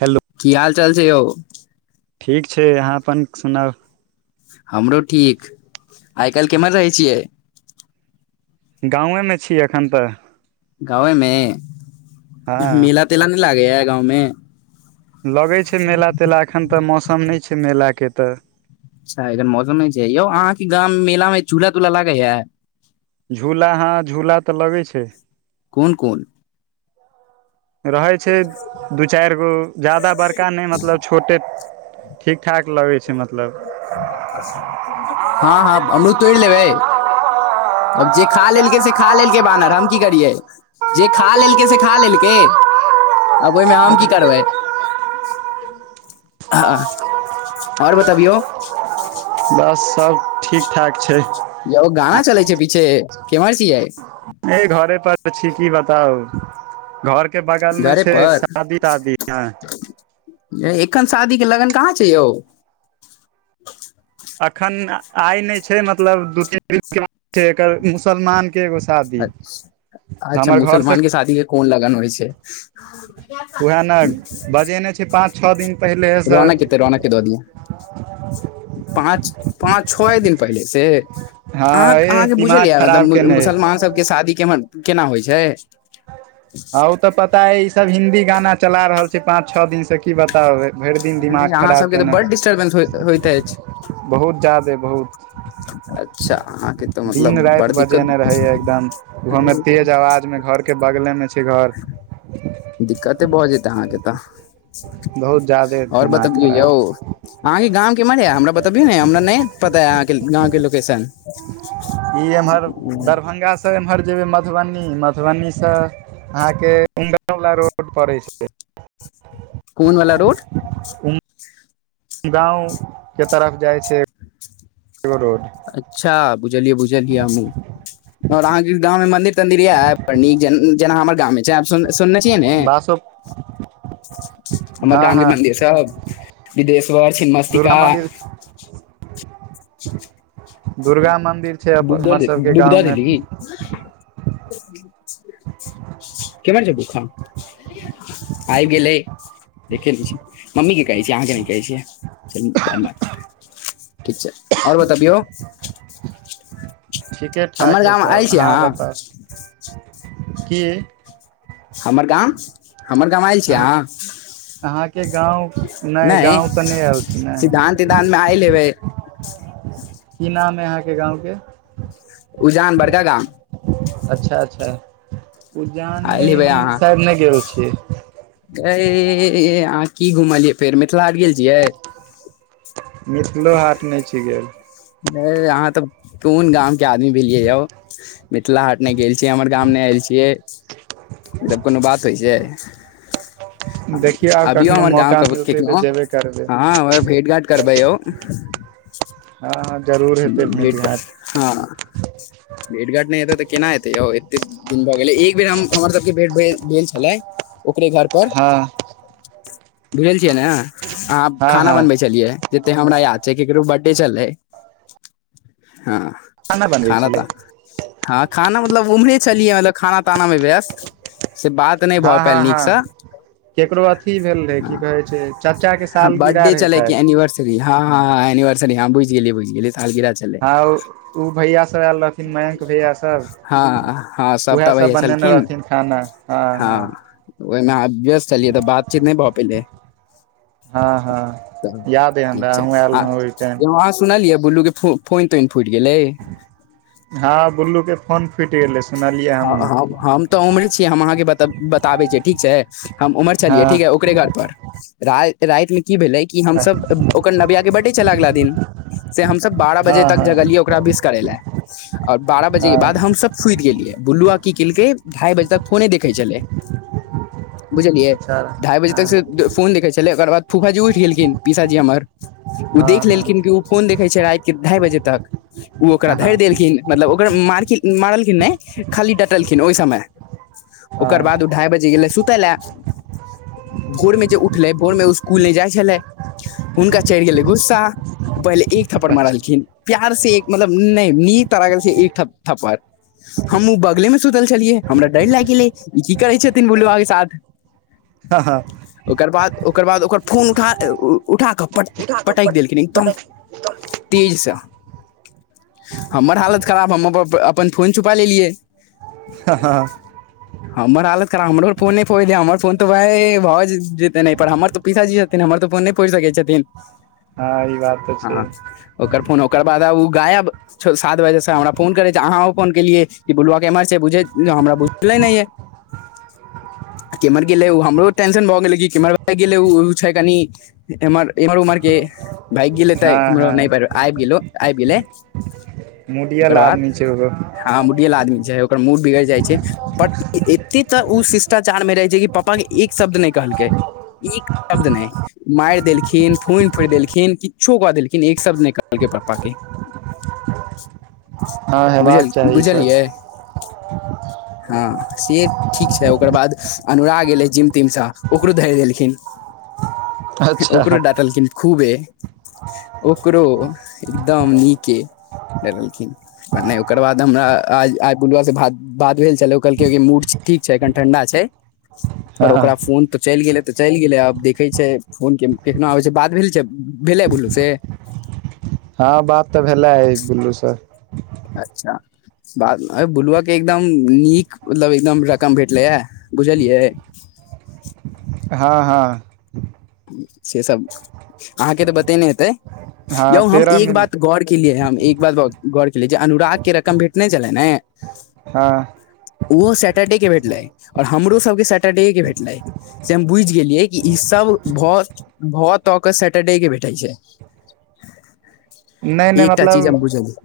Hello की हाल चाल छै यौ ठीक छै अहाँ अपन सुनाउ हमरो ठीक आइ काल्हि किमहर रहै छियै गांवे मे छी एखन तऽ गाँवेमे हँ मेला तेला नै लागै या गाँव मे लगै छै मेला तेला एखन तऽ मौसम नै छै मेलाके तऽ अच्छा [unintelligible] मौसम नै छै यौ अहाँके गाम मेला मे चूला तूला लागै या झूला हँ झूला तऽ लगै छै कोन कोन रहै छै दू चारि गो जदा बड़का नै मतलब छोटे ठीक ठाक लगै छै मतलब हँ हँ अमरूद तोड़ि लेबै आब जे खा लेलकै से खा लेलकै बानर हम की करियै जे खा लेलकै से खा लेलकै आब ओइमे हम की करबै हँ आओर बतबियौ बस सब ठीकठाक छै यौ गाना चलै छै पीछे केमहर छियै नै घरे पर छी कि बताउ घर के बगल मे घरे छै पर शादी तादी नाय एखन शादीे लगन कहाँ छै यौ अखन आइ नै छै मतलब दू तीन दिन के बाद छै एकर मुसलमान के एगो शादी तऽ अच् अच्छा हमर घर से मुसलमान के शादी के कोन लगन होइ छै वहए न बजेने छै पाँंच छ दिन पहिले रोनाक एतै रोनके दऽ दियाँ पाँच पाँच छय दिन पहिले से हँ अहाँ ए अहाँके बुझलय दिमाग यए खराब मतलब केने अइ। मुसलमान सबके शादी केर केना होइ छै ह ओ तऽ पता अई ई सब हिन्दी गाना चला रहल छै पाँंच छओ दिन से की बताउ भरि दिन दिमाग अरे अहाँ खराब सबके तऽ केने बड डिस्टर्बेंस होइत अछि बहुत जादे बहुत अच्छा अहाँके तऽ दिन मतलब बड़ राति बजेने दिक्कत रहैया एकदम उहोमे तेज आवाज मे घर के बगलेमे छै घर दिक्कते भऽ जेतै अहाँके तऽ बहुत जादे आओर दिमाग बतबियौ खराब यौ अहाँके गामव केमर य हमरा बतबियौ न हमरा नै पता य अहाँके गाँंमके लोकेशन ई एम्हर दरभंगा स एम्हर जेबे मधुबनी मधुबनी से आहा के उर वाला रोड पड़े छै कोनवला रोड गांव के तरफ जाय छै रोड अच्छा बुझलियै बुझलियै हमहूँ आऔर अहाँके गाँव मे मंन्दिर तंदिर आव आओरइ नीक जैना जेना हमर गाममे छै आब सुनने सुनने छियै ने बासो हमर हँ गांधी हँ मन्दिर स बिदेश्वर दुर्गा छिमस्तिका मन्दिर दुर्गा मदिर छै हमर सबके गाँवमे [inaudible] ह [inaudible] कैम हट छै बूखा आबे गेलै देखे नै छी मम्मीके कहै छिय अहाँके नैय कहै छियै चलु न धनवाद ठीक छै आओर बतबियौ ऽ ठीके ठाक य सब आहाँ बताउ कीऽ हमर गाम। हमर गाम आयल छी अहाँ अहाँके गाँव नहि नय गाँव तऽ नहि आयल छी ने सिधांत सिधांत मे आयल हैवे की नाम है अहाँके गाँंवके उजान बड़का गाँव अच्छा अच्छा उजान आयल नैय हेबै हमब नैय गेल छि एऽऽअहाँ की घुमलियै फेर मिथिला हाट गेल छियै मिथिलो हाट नैय छी गेल भैऽ ऐअहाँ त कोन गामके आदमी भेलियै यौ मिथिला हाट नैय गेल छियै हमर गाम नैय आएल छियै ई सब कोनो बात होइ छैय देखियौ आब अबियौ कखनो हमर गाँव मौका कवो मिलतै तऽ कखनो जेबे करबै भेट घांट करबै यौ हँ हँ जरूर हेतै भेंट घाट हं भेट घाट नै हेतै त केना हेतै यौ ऐते दिन भऽ गेलै एक बेर हम हमर सबके भेंट भेल छलै ओकरे घर पे हँ पर भैल छियै ने अहाँ हँ खाना हँ बनबै छलियै जते हमरा याद छै ककरो बर्थडे छलैऽ खाना बनबै हँऽखाना छलै तऽ हँ खाना मतलब ओम्हरे छलियै मतलब खाना ताना में व्यस्त से बात नैयभ हँ हँ पाएल हँ नीकस केकरो अथी भेल रहै की कहै छै चच्चाके सालगिरह रहै शायद हं ऽहं ऽ हं एनवर्सरी हम बुझि गेलिअइ बुझि गेलिअइ सालगिरह छलै हँ ऊ ऊ भैया सब आयल रहथिन मयंक भैया हँ हँ सब उएह सभटा सब भैया बनेने छलखिन रहथिन खाना हँ हँऽहँ ओहिमे अहां व्यस चलियै त बातचीत नैय भ पेलै हँ त हँ याद अइ ठीक हमरा छै अहूँ आयल आऽ रहौं ओहि टाइम ऊहा स सुनलियै बूल्लूके फोन फोइन तोइन फुटि गेलैए हँ बु्लू के ऽ फोन फुटि गेलै सुनलियै हँ हमहूँ हँ हम त ओहरे छियाईहम अहाँके बत बताबै छिअइ ठीक छै हम ओम्हर छलियै ठीक है हँ ओकरे घर पर राइ राते में की भेलै की हमसब ब ओकर नबिया के बरडे छलै अगला दिन से हमसब बारह बजे हँ तक हँ जगलियै ओकरा विस करै लाऽ आओर बारह बजेके बाद हँ हमसब सुति गेलियै बु्लुआ की केलकै ढ़ाई बजे तक फोने देखै छलै बुझलियै अच्छा ढाई बजे हँ तक से फोन देखे छलै ओकर बाद फुफाजी उठि गेलखिन पीसाजी हमर हँ ओ देख हँ लेलखिन कि ओ फोन देखे छै रातिके ढाई बजे तक ओ ओकरा हँ हँ धरि देलखिन मतलब ओकरा मारलखिन नहि खाली डटलखिन ओहि समय ओकर बाद ओ हँ ढाई बजे गेलै सुतै लाऽ भोरमे जे उठलै भोरमे ओ स्कूल नै जाइ छलै हुनका चढ़ि गेलै गुस्सा पहिले एक थपड़ अच्छा मारलखिन प्यार से एक मतलब नहि नीत लगैलखिन एक थप्पड़ हमहूँ बगले सुतल छलियै हमरा डर लागि गेलै ई की करै छथिन बुलुआके साथ [inaudible] हाँ -ह ओकर बाद ओकर बाद ओकर फोन उठा- उठाक पट- उठा कऽ पटकि पट देलखिन एकदम पटक तेजसँ हमर हालत खराब हम अप- अपन फोन छुपा लेलियै ह-हँ-ह हमर हालत खराब हमरो फोन नहि फोरि दे हमर फोन तऽ ओहाए एय भऽ जे जैतनि एहिपर हमर तऽ पिसाजी छथिन हमर तऽ फोन नहि फोरि सकै छथिन हँ ई बात तऽ छै हाँ ओकर फोन ओकर बाद ओ गाएब सात बजेसँ हमरा फोन करै छै अहाँ आउ फोन केलियै कि बोलुआ केमहर छै बुझय हमरा बुझले नहि यै आ केम्हर गेलै ओ हमरो टेंशन भऽ गेलै कि केम्हर भागि गेलै उ उ छै कनि एम एम्हर उम्हरके भागि गेल हँ हेतय केम्हरो हँ नहि पर आबि गेल ओ आबि गेलै मुडियल ओकर बाद आदमी छै ओहो हाँ मुडियल आदमी छै ओकर मूड बिगरि जाइ छै बट एते तऽ ओ शिष्टाचारमे रहै छै की पप्पाके एक शब्द नै कहलकै एक शब्द नहि मारि देलखिन फोन फोड़ि देलखिन किछो कऽ देलखिन एक शब्द नहि कहलकै पप्पाके हँ हेबाक चाही ई बुझल-बुझलियै सब हाँ से ठीक छै ओकर बाद अनुराग एलै जिम तिमसँ ओकरो धरि देलखिन अच्छा ओकरो डटलखिन खूबे ओकरो एकदम नीके डलखिन नहि ओ ओकर बाद हमरा आइ-आइ बुलुआसे बात-बात भेल छलाह कहलकै मूड ठीक छै एखन ठंडा छै पर हँ ओकरा फोन तऽ चलि गेलै तऽ चलि गेलै आब देखै छै फोनके एखनो आबै छै बात भेल छै भेलै बोलूसे हाँ बात तऽ भेलै आइ बुल्लूसँ अच्छा बादमे आइ बुलूआके एकदम नीक मतलब एकदम रकम भेटलै याऽ बुझलियै हाँ हाँ सेसब अहाँके तऽ बतेने हेतै हँ यौ हम तेरह एक मिल बात गौरऽ केलियै हम एक बात गौर केलियै जे अनुरागके रकम भेटने छला ने हाँ ओहो सैटरडेके भेटलै आओर हमरो सबके सैटरडेके भेटलै से हम बुझि गेलियै कि इसब भऽ भऽ तऽकऽ सटरडेके भेटै छै नहि नहि एकटा चीज हम मतलब बुझलियै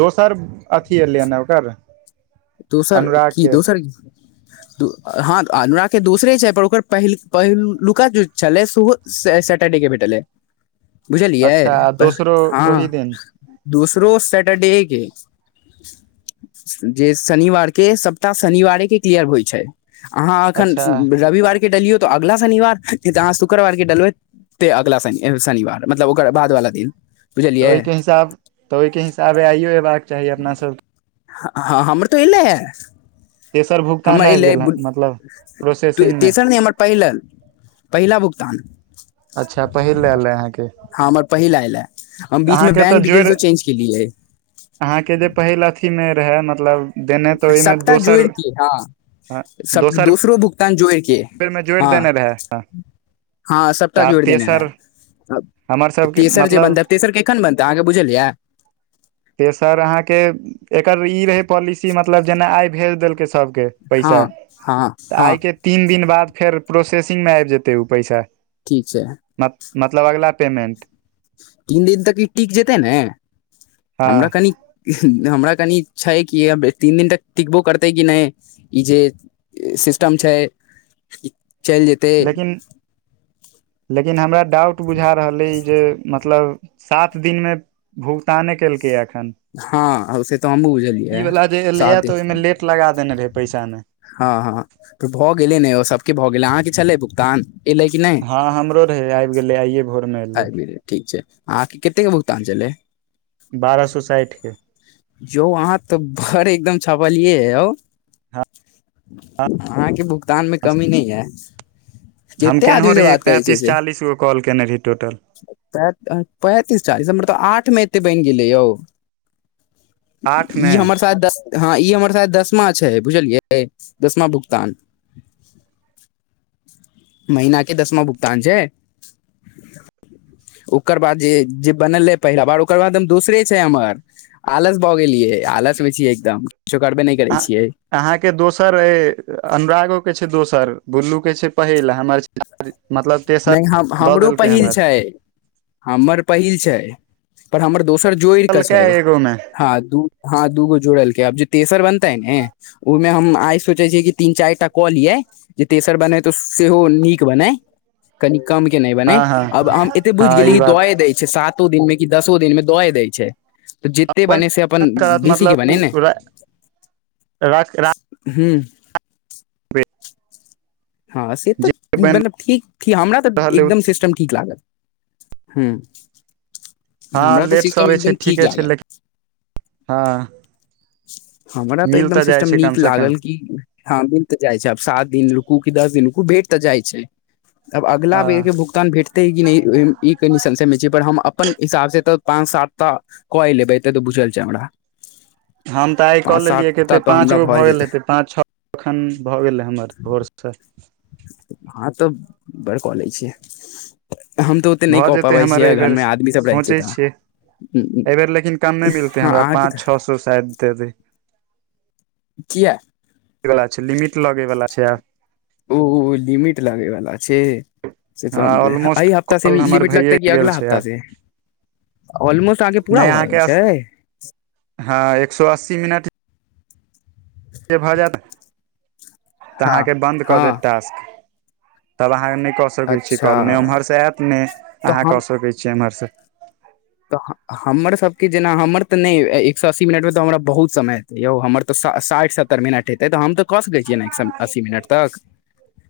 दोसर अथी एले न ओकर दोसर की अनुरागके दोसर [inaudible] हँ [unintelligible] अनरा क के दोसरे छै पर ओकर [unintelligible] पहिल पहिलुका जे छलै सेहो से सटरडे के भेटलै [inaudible] बुझलियै अच्छा आ [unintelligible] दोसरो हँ ओही दिन दूसरो सटरडे ए केँ हे [unintelligible] जे शनिवार केँ सप्ताह शनिवारे केँ क्लियर होइ छै अहाँ अखन अच्छा रविवार केँ डालियौ अगला शनिवार जहाँ शुक्रवार केँ डलबै ते अगला शनि शनिवार मतलब ओकर बाद वाला दिन तऽ बुझलियै ओइकेँ हिसाब तऽ ओइकेँ हिसाबे आइयो ऐबाक चाही अपना सभ केँ [unintelligible] हमर तऽ ऐले तेसर भुगतान हमर आबि एलै गेल हँ मतलब प्रोसेसिंग [inaudible] मे तेसर नै हमर पैहिलन [inaudible] पहिला भुगतान अच्छा पहिल लेल रहै अहाँ केँ हँ हमर पहिला ऐल अ है हम बीच में बैंक डिटेलसो चेंज केलियै अहाँकेँ जे पहिल अथी में रहे मतलब देने तऽ ओहिमे सपटा दोसर जोड़ की हँ सब दोसर दोसरो भुगतान जोड़ केँ बेर मे जोड़ि हँ देने रहै हँ तऽ सबटा आब जोड़ देने तेसर रहैै हमर [inaudible] सबके तेसर जे मतलब बदे तेसर केँ कखनै बनतै अहाँ बुझलियै हे ओ सर अहाँ केँ एकर ई रहे पॉलिसी मतलब जेना आइब भेज देलकै सब केँ पैसा हँ हँ [inaudible] हँ आइ केँ तीन दिन बाद फेर प्रोसेसिंग में आइब जेतै ओ पैसा ठीक छै मत मतलब अगला पेमेन्ट तीन दिन तक ई टिक जेतै ने [inaudible] हँ हमरा कनि हमरा कनि छै कि तीन दिन तक टिकबो करतै कि नै ई जे सिस्टम छै [inaudible] चैल जे लेकिन [inaudible] लेकिन हमरा डाउट बुझा रहल अइ जे मतलब सात दिन में भूगतैने केलकै ए एखन हँ से तऽ हमहूँ [inaudible] ई बुझलियै वाला जे एले सात य दिन तऽ ओइमे लेट लगा देने रहे पैसा ने हँ हँ तऽ भऽ गेले न ओ सब केँ भऽ गेलै अहाँ कऽ छलै भुगतान एलै कि नै हँ हमरो रहे आइब गेलै आइए भोरमे एलै आइब गेलै ठीक छै अहाँकेँ कतेक भुगतान छलै बारह सौ साइठ केँ जो अहाँ तऽ भर एकदम छपलिय यौ हँ [inaudible] अहाँकेँ भुगतान में कमी नै या हम केनहो रहियै पैंतीस चालीस गो कॉल केने रहियै टोटल [unintelligible] पैंतीस चालीस हमर तब आठमे एते बैन गेलै यौ ई आठमे हमर साथ दस हँ ई हमर साथ दसमा छै बुझलियै दसमा भुगतान महिना केँ दसमा भुगतान छै [inaudible] ओकर बाद जे जे बनल रहै पहिला बार ओकर बाद दोसरे छै हमर आलस भऽ गेलियै आलस में छियै एकदम किछो करबे नै करै छियै अहाँकेँ दोसर अइ अनुरागो केँ छै दोसर बुल्लूके छै पहिल हमर मतलब तेसर नै हम हम दऽ हमरो देलकै पहिल हमर छै हमर पहिल छै पर हमर दोसर जोड़ि कऽ देलकै सैय एगो मे हँ दू हँ दूगो जुड़लकै आब जे तेसर बनतै ने ओइमे हम आइ सोचे छियै कि तीन चारि टा कऽ लियै जे तेसर बनय तऽ सेहो नीक बनय कनी कम के नै बनै हँ हँ अब हम एते बुझ हँ गेली ई कि हम द बात ये दै सातो दिन मे कि दसो दिन मे दए दै छै तऽ जिते बनै से अपन करत बेसी के बनै ने मतलब राख राख हूँ हँ से तऽ जे बनि मतलब ठीक कि हमरा तऽ रहल एकदम सिस्टम ठीक लागल हूँ हँ लेटसँ अबै छै ठीके छै लागल लेकिन हँ हमरा तऽ मिल एकदम जाइ सिस्टम छै कम नीक से कम लागल की हँ मिल तऽ जाइ छै आब सात दिन रुकु कि दस दिन रुकू भेट तऽ जाइ छै अब अगला हँ बेर के भु कन भेटतै कि नई ई कनि संशय मे छै पर हम अपन हिसाब से तऽ पाँन सात टा क ये लेबई ई त बुझलछैय हमरा हम तऽ आइ कऽ पाँच सात लेलियै टा कते तऽ हमरा पाँच गो भए भऽ जेतै गेल हेते पाँच छ कखन भऽ गेलयै हमर भोरसँ हँ तऽ बड़ क लै छियै हम तऽ ओते नै भऽ कऽ जेतै पाबै हमर छियै एहि बेर घरमे आदमी सब रहै छैै सोचै तऽ छियै एहिबेर लेकिन कमे मिलतै हँ हमरा अहाँके पाँच तऽ छ सो शायद द दै किया वला छै लिमिट लगै वला छै आब उ लिमिट लगैवला छै से त हम ऑलमोस्ट एई हफ्ता से कॉल हमर लिमिट भइए लगतै कि गेल अगा छै हफ्ता से आब ऑलमोस अहाँके पूरा नहि भऽ गेल अहाँके छै हँ एक सो अस्सी मिनट के भऽ जायत तऽ हँ अहाँके बन्द कऽ देत हँ टास्क तब अहाँ नै कऽ सकै छीयै अच्छा कॉल नै ओम्हरसँ आयत ने तऽ अहाँ हम कऽ सकै छीयै एम्हरसँ तऽ हमर सबके जेना हमर त नै एक सए अस्सी मिनट मे तो हमरा बहुत समय यौ हमर त सा साठि सत्तरि मिनट हेतै तऽ हमरऽ त कऽ सकै छियै एक अस्सी मिनट तक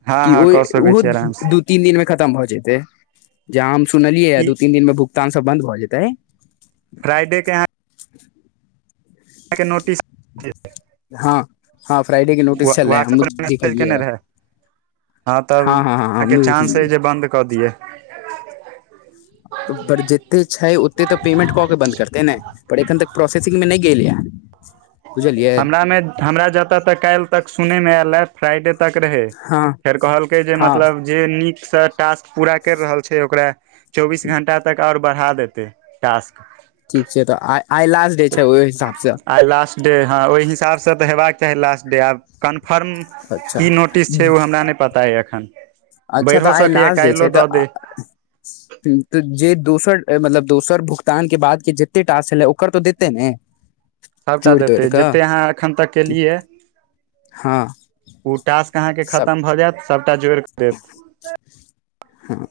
हँ कि हँ ओय कऽ सकै ओहो छी आरामसँ दू तीन दिन मे खतम भऽ जेतै जहाँ हम सुनलियै या ई दू तीन दिन मे भुगतान सब बंद भए जेतेै फ्रइडेके आहाँ के नोटिस ठि हँ हँ फ्राइडे के नोटिस छलै वहाट्सप हमहूँ पर मैसेज केने देखलियै रहए हँ तऽ हँ हँ आहाँ के हमहूँ चान्स अय देखलियै जे बन्द कऽ दियै त पर जत्ते छै ओत्ते तऽ पेमेंट द कऽ बन्द करतै ने पर एखन तक प्रोसेसिंग मे नय गेलै या हमरा मे हमरा जतऽ तक काईल‌ तक सुनय मे एला फ्राइडे तक रहै हँ फेर कहलकै जे हँ मतलब जे नीकसँ टास्क पूरा करि रहल छै ओकरा चौबीस घण्टा तक आउरा बड़हा देतै टास्क ठीक छै तऽ आइ आई लाल आइ लास्ट डे हँ ओई हिसाबसँ तऽ हेबाक चाही लास्ट डे आब कन्फर्म की नोटिस अच्छा छै ओ हमरा नै पता यऽ एखन अच्छा तऽ बढ़िओ आइ सकैए लास्ट डे काल्हिओ छै तऽ दऽ दै तऽ जे दोसर मतलब दोसर भुगतान केँ बाद केँ जते टास्क छलै ओकर तऽ देतै ने सबटा जोड़ि तोड़ि देतै कऽ जते अहाँ एखन तक केलियै हँ उ टास्क अहाँकेँ सब खतम भऽ जैत सबटा जोड़ कऽ देत हँ